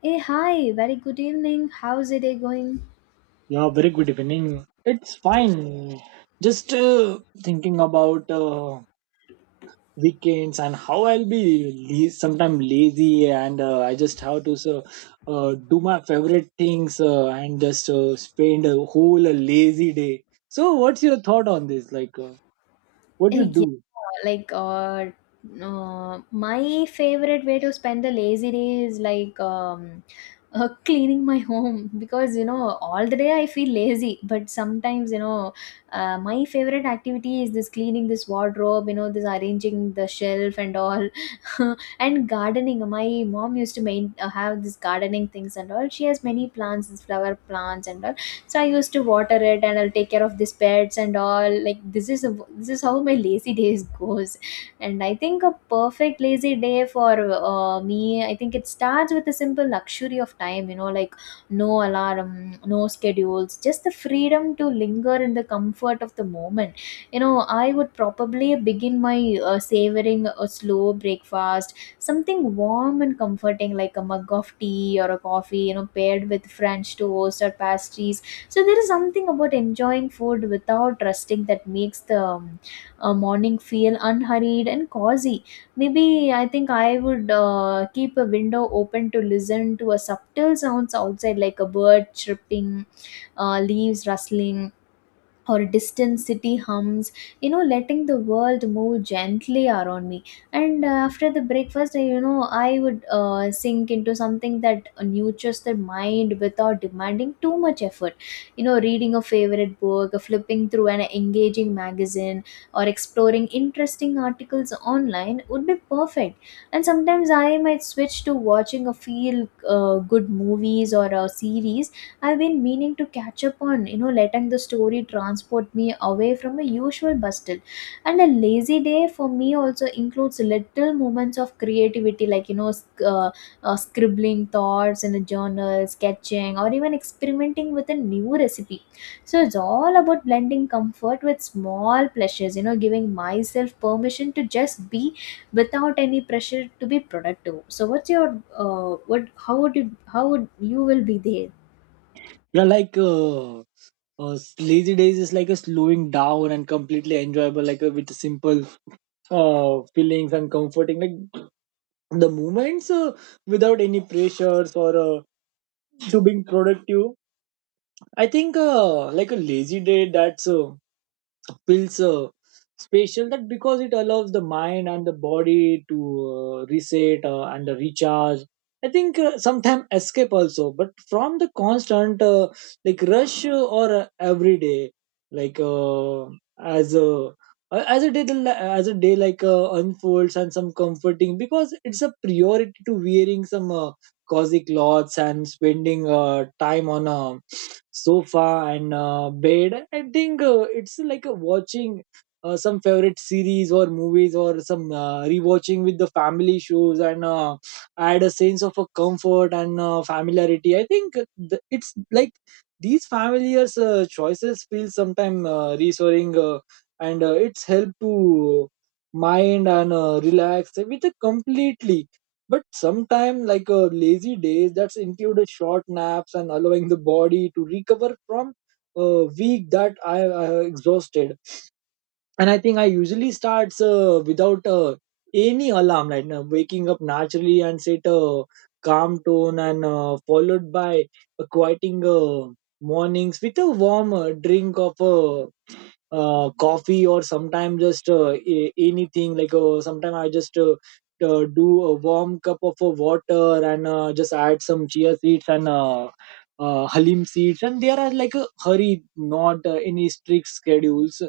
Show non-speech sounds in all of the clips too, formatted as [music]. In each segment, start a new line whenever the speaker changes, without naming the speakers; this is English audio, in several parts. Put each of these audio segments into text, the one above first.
Hey, hi, very good evening. How's the day going?
Yeah, very good evening. It's fine. Just thinking about weekends and how I'll sometimes lazy, and I just have to do my favorite things and just spend a whole lazy day. So, what's your thought on this?
[laughs]
What you
Eh, Yeah,
do?
like uh, uh, my favorite way to spend a lazy day is like, [laughs] cleaning my home because you know all the day I feel lazy. But sometimes you know, my favorite activity is this cleaning this wardrobe, you know, this arranging the shelf and all, [laughs] and gardening. My mom used to main have this gardening things and all. She has many plants, these flower plants and all, so I used to water it, and I'll take care of these pets and all. Like this is how my lazy days goes. And I think a perfect lazy day for me, I think it starts with a simple luxury of time, you know, like no alarm, no schedules, just the freedom to linger in the comfort of the moment, you know. I would probably begin my savoring a slow breakfast, something warm and comforting like a mug of tea or a coffee, you know, paired with french toast or pastries. So there is something about enjoying food without resting that makes the morning feel unhurried and cozy. Maybe I think I would keep a window open to listen to a subtle sounds outside, like a bird chirping, leaves rustling, or distant city hums, you know, letting the world move gently around me. And after the breakfast, you know, I would sink into something that nurtures the mind without demanding too much effort, you know, reading a favorite book, flipping through an engaging magazine, or exploring interesting articles online would be perfect. And sometimes I might switch to watching a feel good movies or a series I've been meaning to catch up on, you know, letting the story transport me away from a usual bustle. And a lazy day for me also includes little moments of creativity, like, you know, scribbling thoughts in a journal, sketching, or even experimenting with a new recipe. So it's all about blending comfort with small pleasures, you know, giving myself permission to just be without any pressure to be productive. So what's your what how would you will be there?
You're like uh, Lazy days is like a slowing down and completely enjoyable, with simple feelings and comforting. Like, the movements without any pressures or to being productive. I think like a lazy day that's feels special, that because it allows the mind and the body to reset and recharge. I think sometimes escape also, but from the constant like rush or every day, like uh, as uh, a as a day as a day unfolds, and some comforting because it's a priority to wearing some cozy clothes and spending time on a sofa and bed. I think it's like watching some favorite series or movies, or some rewatching with the family shows, and add a sense of a comfort and familiarity. I think it's like these familiar choices feel sometimes reassuring, and it's help to mind and relax with a completely. But sometime like a lazy days that's included short naps and allowing the body to recover from a week that I exhausted. And I think I usually starts without any alarm, right now waking up naturally and set a calm tone, and followed by a quieting mornings with a warm drink of coffee, or sometimes just anything, like sometimes I just do a warm cup of water and just add some chia seeds and halim seeds, and there are like a hurry, not any strict schedules.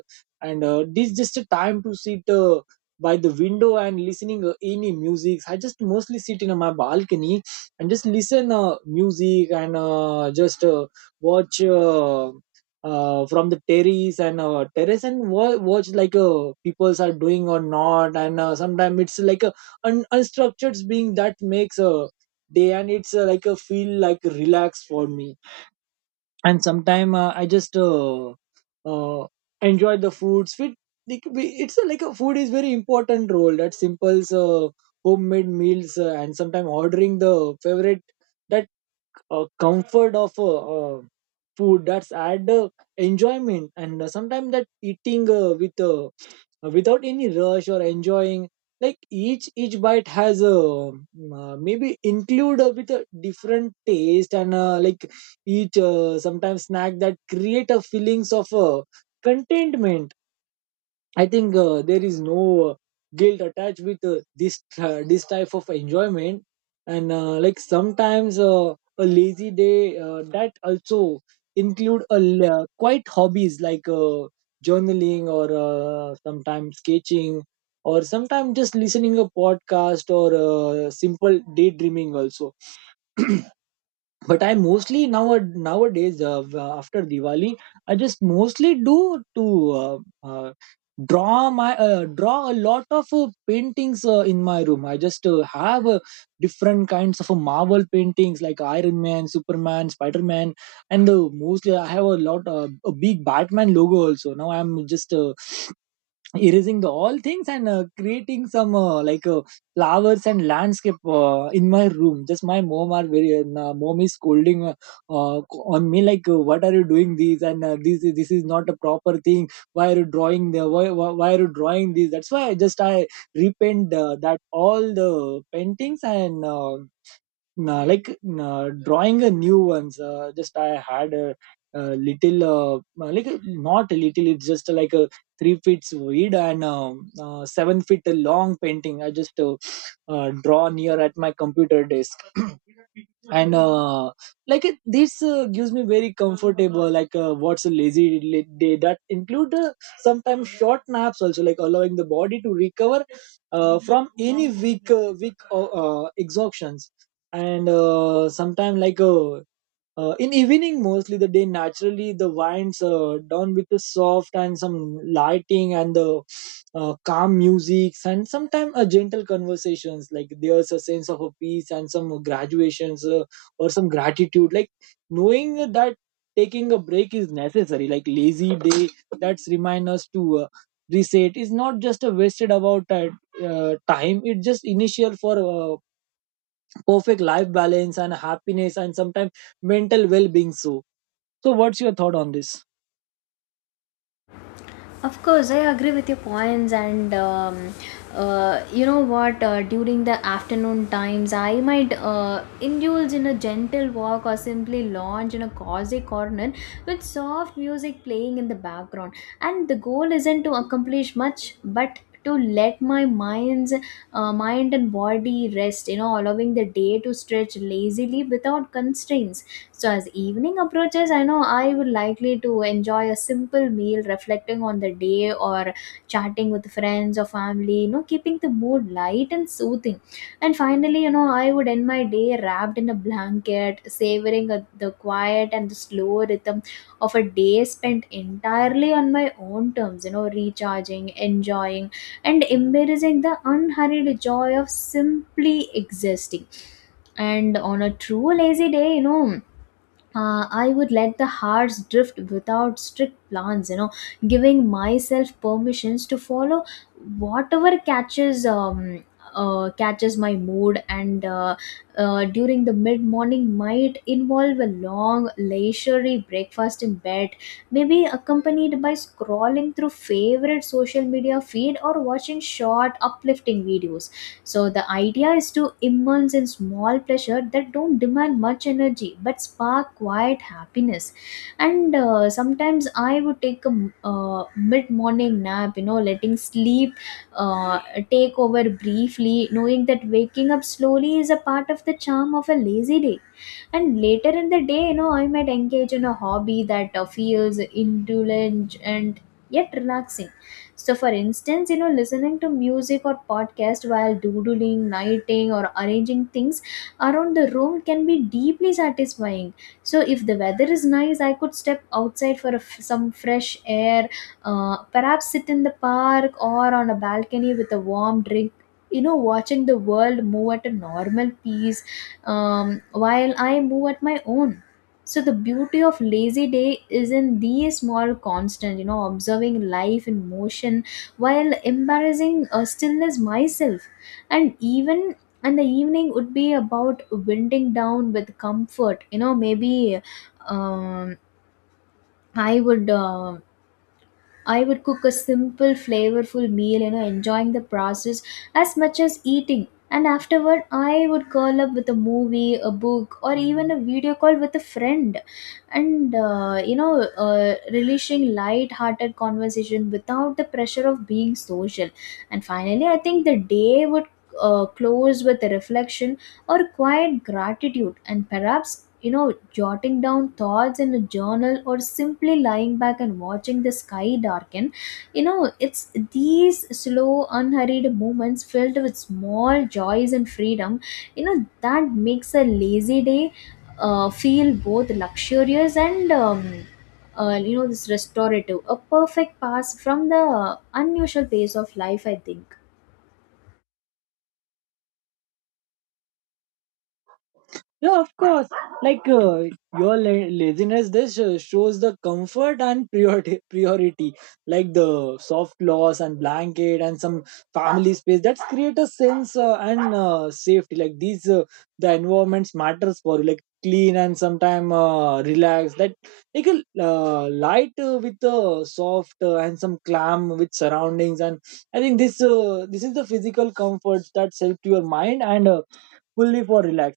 And this just a time to sit by the window and listening any music. I just mostly sit in my balcony and just listen music and just watch from the terrace and terrace and watch like peoples are doing or not. And sometimes it's like a unstructured being that makes a day, and it's like a feel like relaxed for me. And sometimes I just uh, enjoy the foods fit. Like, it's a, like a food is very important role, that simples homemade meals, and sometimes ordering the favorite, that comfort of food, that's add enjoyment. And sometimes that eating with without any rush, or enjoying like each bite has a maybe include with a different taste, and like each, sometimes snack, that create a feelings of contentment. I think there is no guilt attached with this type of enjoyment, and like sometimes a lazy day that also include a quite hobbies like journaling, or sometimes sketching, or sometimes just listening a podcast, or simple daydreaming also. But I mostly now nowadays after Diwali, I just mostly do to uh, uh, draw my, draw a lot of paintings in my room. I just have different kinds of Marvel paintings, like Iron Man, Superman, Spider-Man. And mostly I have a lot, a big Batman logo also. Now I'm just erasing the all things, and creating some, like flowers and landscape in my room. Just my mom are very, mom is scolding uh, on me, like, what are you doing this? And this is not a proper thing. Why are you drawing the, why are you drawing this? That's why I repaint, that all the paintings and drawing a new ones. Just I had a little, like not a little, it's just like a 3 feet wide and 7 feet long painting. I just draw near at my computer desk. [clears throat] And like it, this gives me very comfortable, like what's a lazy day that include sometimes short naps also, like allowing the body to recover from any weak exhaustion. And sometime like in evening, mostly the day naturally the winds down with the soft and some lighting, and the calm music, and sometimes a gentle conversations, like there's a sense of a peace and some graduations, or some gratitude, like knowing that taking a break is necessary. Like lazy day that's remind us to reset, is not just a wasted about time. It's just initial for perfect life balance and happiness, and sometimes mental well-being. So, what's your thought on this?
Of course, I agree with your points. And you know what? During the afternoon times, I might indulge in a gentle walk or simply lounge in a cozy corner with soft music playing in the background. And the goal isn't to accomplish much, but to let my mind and body rest. You know, allowing the day to stretch lazily without constraints. So as evening approaches, I know I would likely to enjoy a simple meal, reflecting on the day, or chatting with friends or family, you know, keeping the mood light and soothing. And finally, you know, I would end my day wrapped in a blanket, savoring the quiet and the slow rhythm of a day spent entirely on my own terms, you know, recharging, enjoying, and embracing the unhurried joy of simply existing. And on a true lazy day, you know, I would let the hearts drift without strict plans, you know, giving myself permissions to follow whatever catches my mood. And during the mid morning might involve a long, leisurely breakfast in bed, maybe accompanied by scrolling through favorite social media feed or watching short, uplifting videos. So the idea is to immerse in small pleasure that don't demand much energy but spark quiet happiness. And sometimes I would take a mid-morning nap, you know, letting sleep uh, take over briefly, knowing that waking up slowly is a part of the charm of a lazy day. And later in the day, you know, I might engage in a hobby that feels indulgent and yet relaxing. So, for instance, you know, listening to music or podcast while doodling, nighting, or arranging things around the room can be deeply satisfying. So if the weather is nice, I could step outside for some fresh air, perhaps sit in the park or on a balcony with a warm drink. You know, watching the world move at a normal pace, while I move at my own. So the beauty of lazy day is in these small constant, you know, observing life in motion while embarrassing stillness myself. And even and the evening would be about winding down with comfort. You know, maybe um, I would. um I would cook a simple, flavorful meal, you know, enjoying the process as much as eating. And afterward, I would curl up with a movie, a book, or even a video call with a friend. And you know, relishing light hearted conversation without the pressure of being social. And finally, I think the day would close with a reflection or quiet gratitude, and perhaps, you know, jotting down thoughts in a journal or simply lying back and watching the sky darken. You know, it's these slow unhurried moments filled with small joys and freedom, you know, that makes a lazy day feel both luxurious and you know, this restorative, a perfect pass from the unusual pace of life, I think.
Yeah, of course. Like, your laziness, this shows the comfort and priority. Priority, like the soft cloths and blanket, and some family space, that's create a sense and safety. Like these, the environments matters for you. Like clean and sometime relaxed. That like a light with soft and some calm with surroundings. And I think this is the physical comfort that's helped your mind and fully for relax.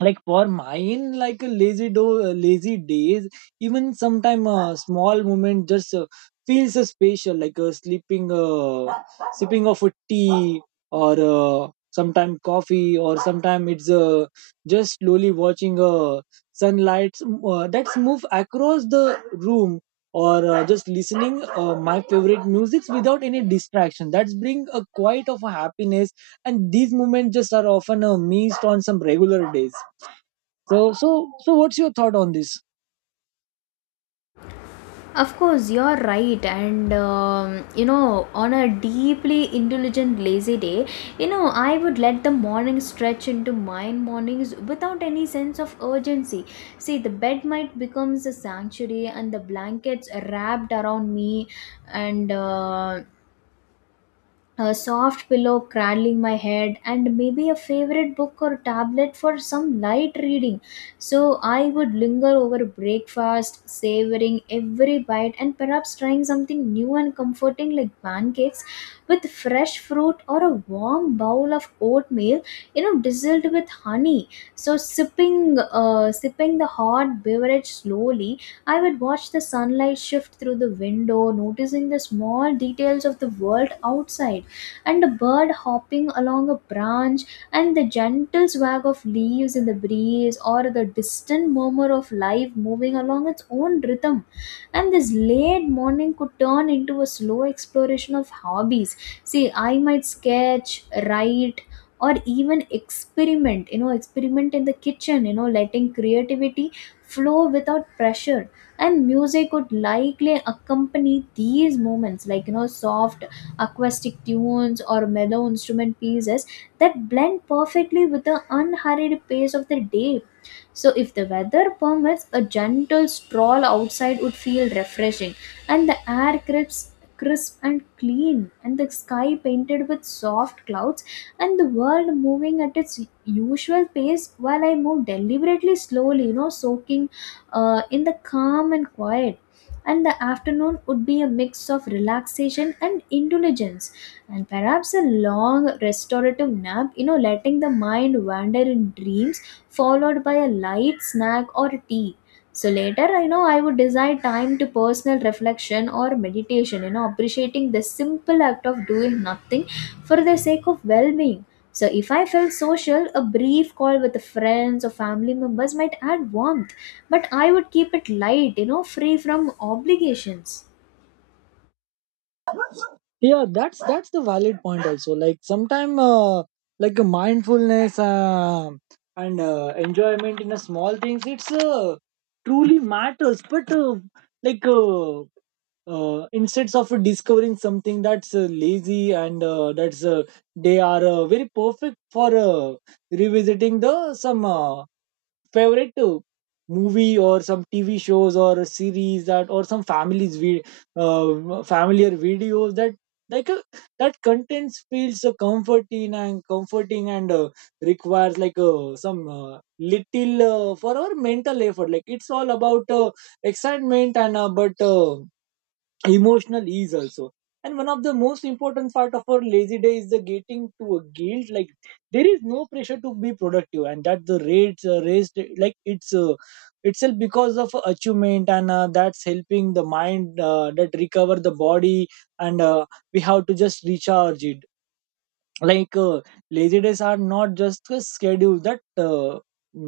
Like for mine, like a lazy days, even sometime a small moment just feels special, like sleeping, sipping of a tea, or sometime coffee, or sometime it's just slowly watching sunlight that's move across the room, or just listening my favorite musics without any distraction, that's bring a quiet of a happiness. And these moments just are often missed on some regular days. So so so what's your thought on this?
Of course, you're right. And you know, on a deeply intelligent, lazy day, you know, I would let the morning stretch into my mornings without any sense of urgency. See, the bed might becomes a sanctuary and the blankets wrapped around me, and a soft pillow cradling my head, and maybe a favorite book or tablet for some light reading. So I would linger over breakfast, savoring every bite, and perhaps trying something new and comforting like pancakes with fresh fruit or a warm bowl of oatmeal, you know, drizzled with honey. So sipping the hot beverage slowly, I would watch the sunlight shift through the window, noticing the small details of the world outside, and a bird hopping along a branch, and the gentle swag of leaves in the breeze, or the distant murmur of life moving along its own rhythm. And this late morning could turn into a slow exploration of hobbies. See, I might sketch, write, or even experiment, you know, experiment in the kitchen, you know, letting creativity flow without pressure. And music would likely accompany these moments, like, you know, soft acoustic tunes or mellow instrument pieces that blend perfectly with the unhurried pace of the day. So if the weather permits, a gentle stroll outside would feel refreshing, and the air crisp, crisp and clean, and the sky painted with soft clouds, and the world moving at its usual pace while I move deliberately slowly, you know, soaking in the calm and quiet. And the afternoon would be a mix of relaxation and indulgence, and perhaps a long restorative nap, you know, letting the mind wander in dreams, followed by a light snack or tea. So later, I know I would decide time to personal reflection or meditation, you know, appreciating the simple act of doing nothing for the sake of well being. So if I felt social, a brief call with friends or family members might add warmth, but I would keep it light, you know, free from obligations.
Yeah, that's the valid point also, like sometime like a mindfulness, and enjoyment in a small things, it's truly matters. But like uh, instead of discovering something that's lazy and that's they are very perfect for revisiting the some favorite movie, or some TV shows, or series, that or some families we, familiar videos, that like that contents feels so comforting and requires like some little for our mental effort. Like it's all about excitement, and but emotional ease also. And one of the most important part of our lazy day is the getting to a guilt, like there is no pressure to be productive, and that the rates raised, like it's itself because of achievement and that's helping the mind that recover the body, and we have to just recharge it. Like, lazy days are not just a schedule, that uh,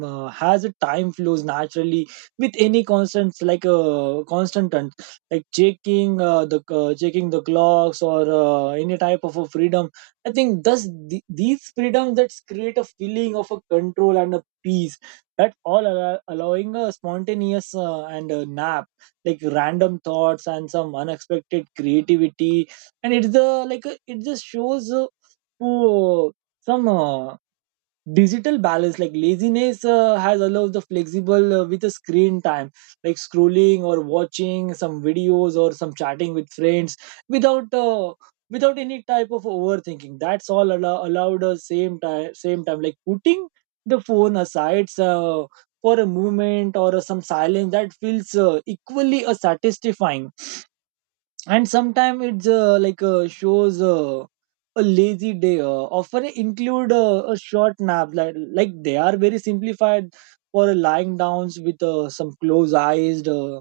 uh, has a time flows naturally with any constant, like constant and like checking the checking the clocks, or any type of a freedom. I think these freedoms that create a feeling of a control and a peace, that allowing a spontaneous, and a nap, like random thoughts and some unexpected creativity. And it's the, like it just shows, Oh, some digital balance, like laziness has allowed the flexible with a screen time, like scrolling, or watching some videos, or some chatting with friends, without uh, without any type of overthinking. That's allowed same time, like putting the phone aside for a moment, or some silence that feels equally satisfying. And sometimes it's like shows a lazy day often include a short nap, like they are very simplified for lying downs with some closed eyes, uh,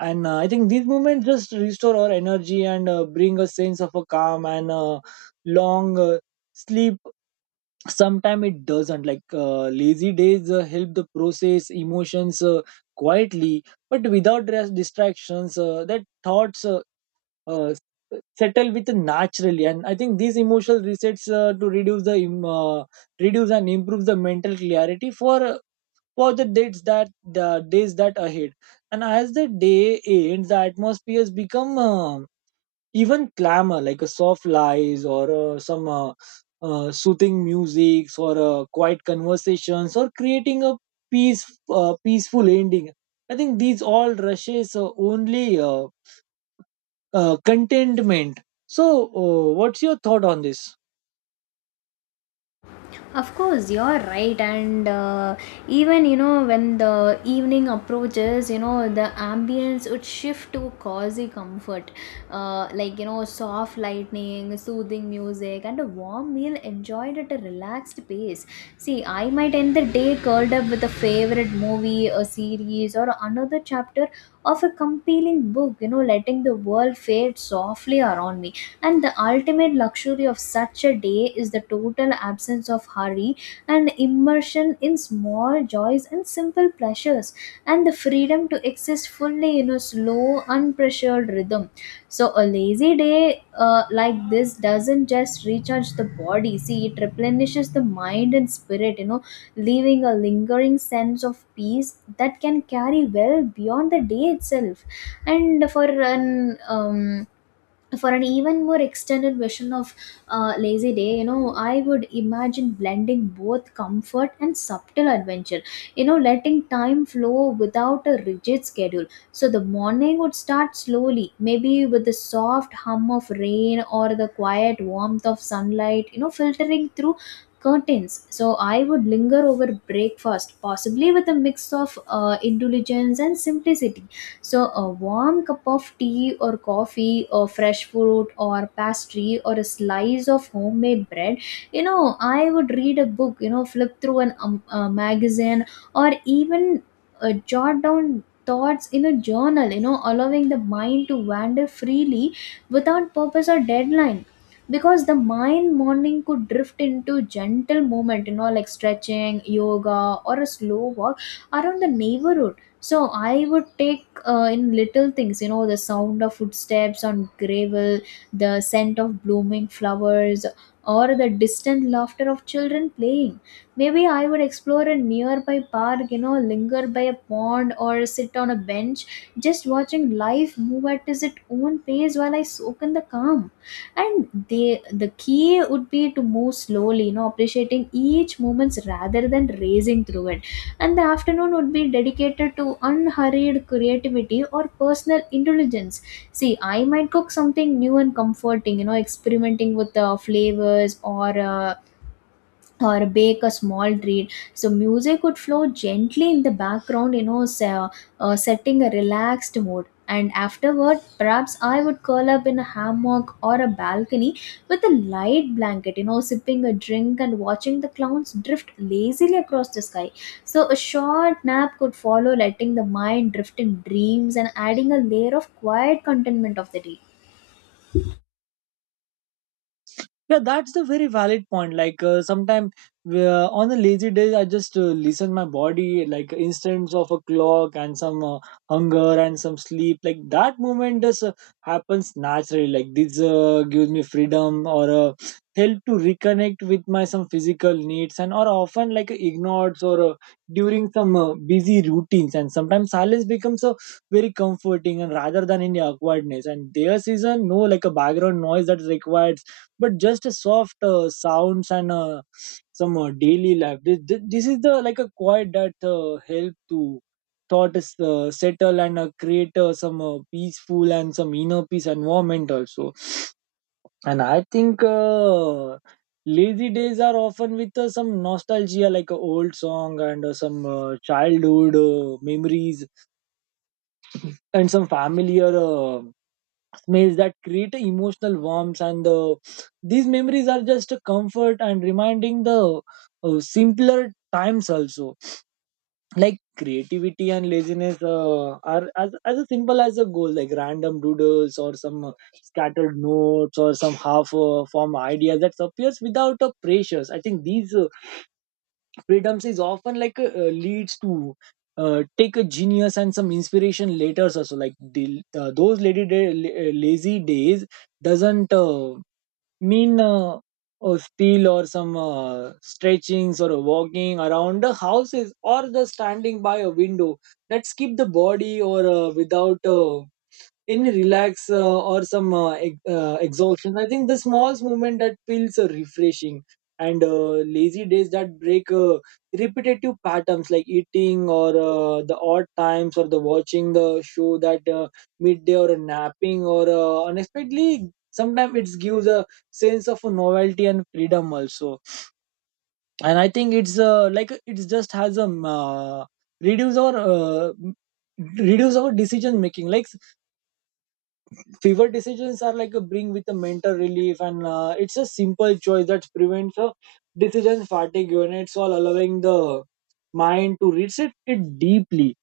and uh, I think these movements just restore our energy and bring a sense of a calm and long sleep. Sometimes it doesn't, like lazy days help the process emotions quietly, but without rest distractions that thoughts, uh, s- settle with naturally. And I think these emotional resets to reduce the reduce and improve the mental clarity for the dates that the days that ahead. And as the day ends, the atmospheres become even clamor, like a soft lies, or some soothing music, or quiet conversations, or creating a peace, peaceful ending. I think these all rushes only contentment. So, what's your thought on this?
Of course, you're right. And even, you know, when the evening approaches, you know, the ambience would shift to cozy comfort, like, you know, soft lightning, soothing music, and a warm meal enjoyed at a relaxed pace. See, I might end the day curled up with a favorite movie, a series, or another chapter of a compelling book. You know, letting the world fade softly around me, and the ultimate luxury of such a day is the total absence of hurry and immersion in small joys and simple pleasures, and the freedom to exist fully in a slow, unpressured rhythm. So a lazy day, like this, doesn't just recharge the body. See, it replenishes the mind and spirit, you know, leaving a lingering sense of peace that can carry well beyond the day itself. And an um, for an even more extended version of lazy day, you know, I would imagine blending both comfort and subtle adventure, you know, letting time flow without a rigid schedule. So the morning would start slowly, maybe with the soft hum of rain or the quiet warmth of sunlight, you know, filtering through curtains. So I would linger over breakfast, possibly with a mix of indulgence and simplicity. So a warm cup of tea or coffee, or fresh fruit, or pastry, or a slice of homemade bread. You know, I would read a book, you know, flip through an a magazine, or even jot down thoughts in a journal, you know, allowing the mind to wander freely without purpose or deadline. Because the mind morning could drift into gentle movement, you know, like stretching yoga or a slow walk around the neighborhood. So I would take in little things, you know, the sound of footsteps on gravel, the scent of blooming flowers, or the distant laughter of children playing. Maybe I would explore a nearby park, you know, linger by a pond or sit on a bench just watching life move at its own pace while I soak in the calm. And the key would be to move slowly, you know, appreciating each moment rather than racing through it. And the afternoon would be dedicated to unhurried creativity or personal intelligence. See, I might cook something new and comforting, you know, experimenting with the flavors, or bake a small treat. So music would flow gently in the background, you know, setting a relaxed mood. And afterward, perhaps I would curl up in a hammock or a balcony with a light blanket, you know, sipping a drink and watching the clouds drift lazily across the sky. So a short nap could follow, letting the mind drift in dreams and adding a layer of quiet contentment of the day.
Yeah, that's a very valid point. Like sometimes on a lazy day, I just listen my body, like instance of a clock and some hunger and some sleep. Like that moment just happens naturally. Like this gives me freedom or help to reconnect with my some physical needs and or often like ignored or during some busy routines. And sometimes silence becomes a very comforting and rather than any awkwardness. And there is a no like a background noise that's required but just a soft sounds and some daily life this is the like a quiet that help to thoughts settle and create some peaceful and some inner peace environment also, and I think lazy days are often with some nostalgia like a old song and some childhood memories and some familiar meals that create emotional warmth, and these memories are just a comfort and reminding the simpler times also. Like creativity and laziness are as a simple as a goal like random doodles or some scattered notes or some half form ideas that appears without a pressures. I think these freedoms is often like leads to take a genius and some inspiration later also, like those lazy days doesn't mean or steal or some stretchings or walking around the houses or the standing by a window that keep the body or without in relax or some exhaustion. I think the small movement that feels refreshing, and lazy days that break repetitive patterns like eating or the odd times or the watching the show that midday or a napping or unexpectedly sometimes it gives a sense of novelty and freedom also. And I think it's like it's just has a reduce our uh, reduce our decision making, like fever decisions are like a bring with a mental relief, and it's a simple choice that prevents a decision fatigue and it's all allowing the mind to reset it deeply.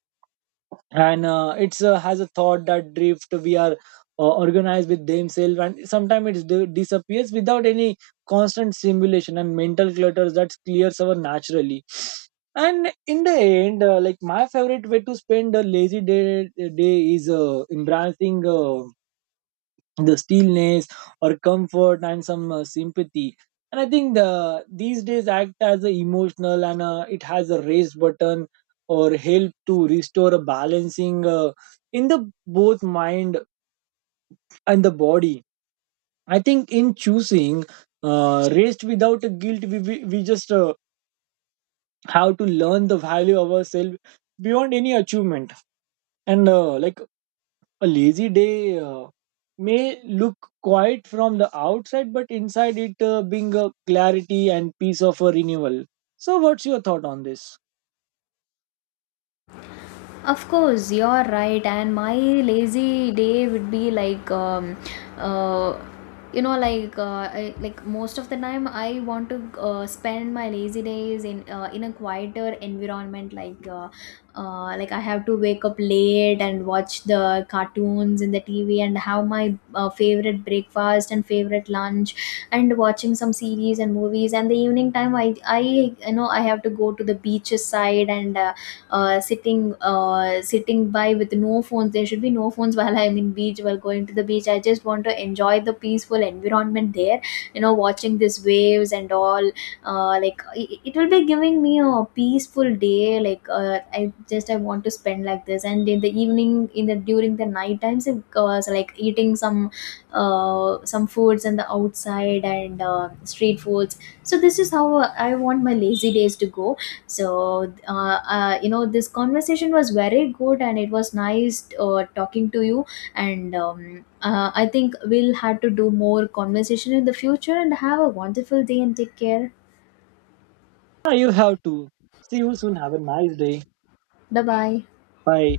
And it's has a thought that drift we are organized with themselves, and sometimes it disappears without any constant simulation and mental clutters that clears our naturally. And in the end like my favorite way to spend a lazy day is embracing the stillness or comfort and some sympathy. And I think the these days act as a emotional, and it has a raise button or help to restore a balancing in the both mind and the body. I think in choosing rest without a guilt, we just have to learn the value of ourselves beyond any achievement. And like a lazy day may look quiet from the outside, but inside it being a clarity and peace of a renewal. So, what's your thought on this?
Of course, you're right. And my lazy day would be like, uh, you know, like, I, like most of the time, I want to spend my lazy days in a quieter environment. Like I have to wake up late and watch the cartoons in the TV and have my favorite breakfast and favorite lunch, and watching some series and movies. And the evening time, you know, I have to go to the beaches side and sitting by with no phones. There should be no phones while I'm in beach, while going to the beach. I just want to enjoy the peaceful environment there. You know, watching these waves and all. Like it will be giving me a peaceful day. Like I want to spend like this. And in the evening, in the during the night times, it goes like eating some foods and the outside and street foods. So this is how I want my lazy days to go. So, you know, this conversation was very good, and it was nice talking to you. And I think we'll have to do more conversation in the future and have a wonderful day and take care.
Yeah, you have to. See you soon. Have a nice day.
Bye bye.
Bye.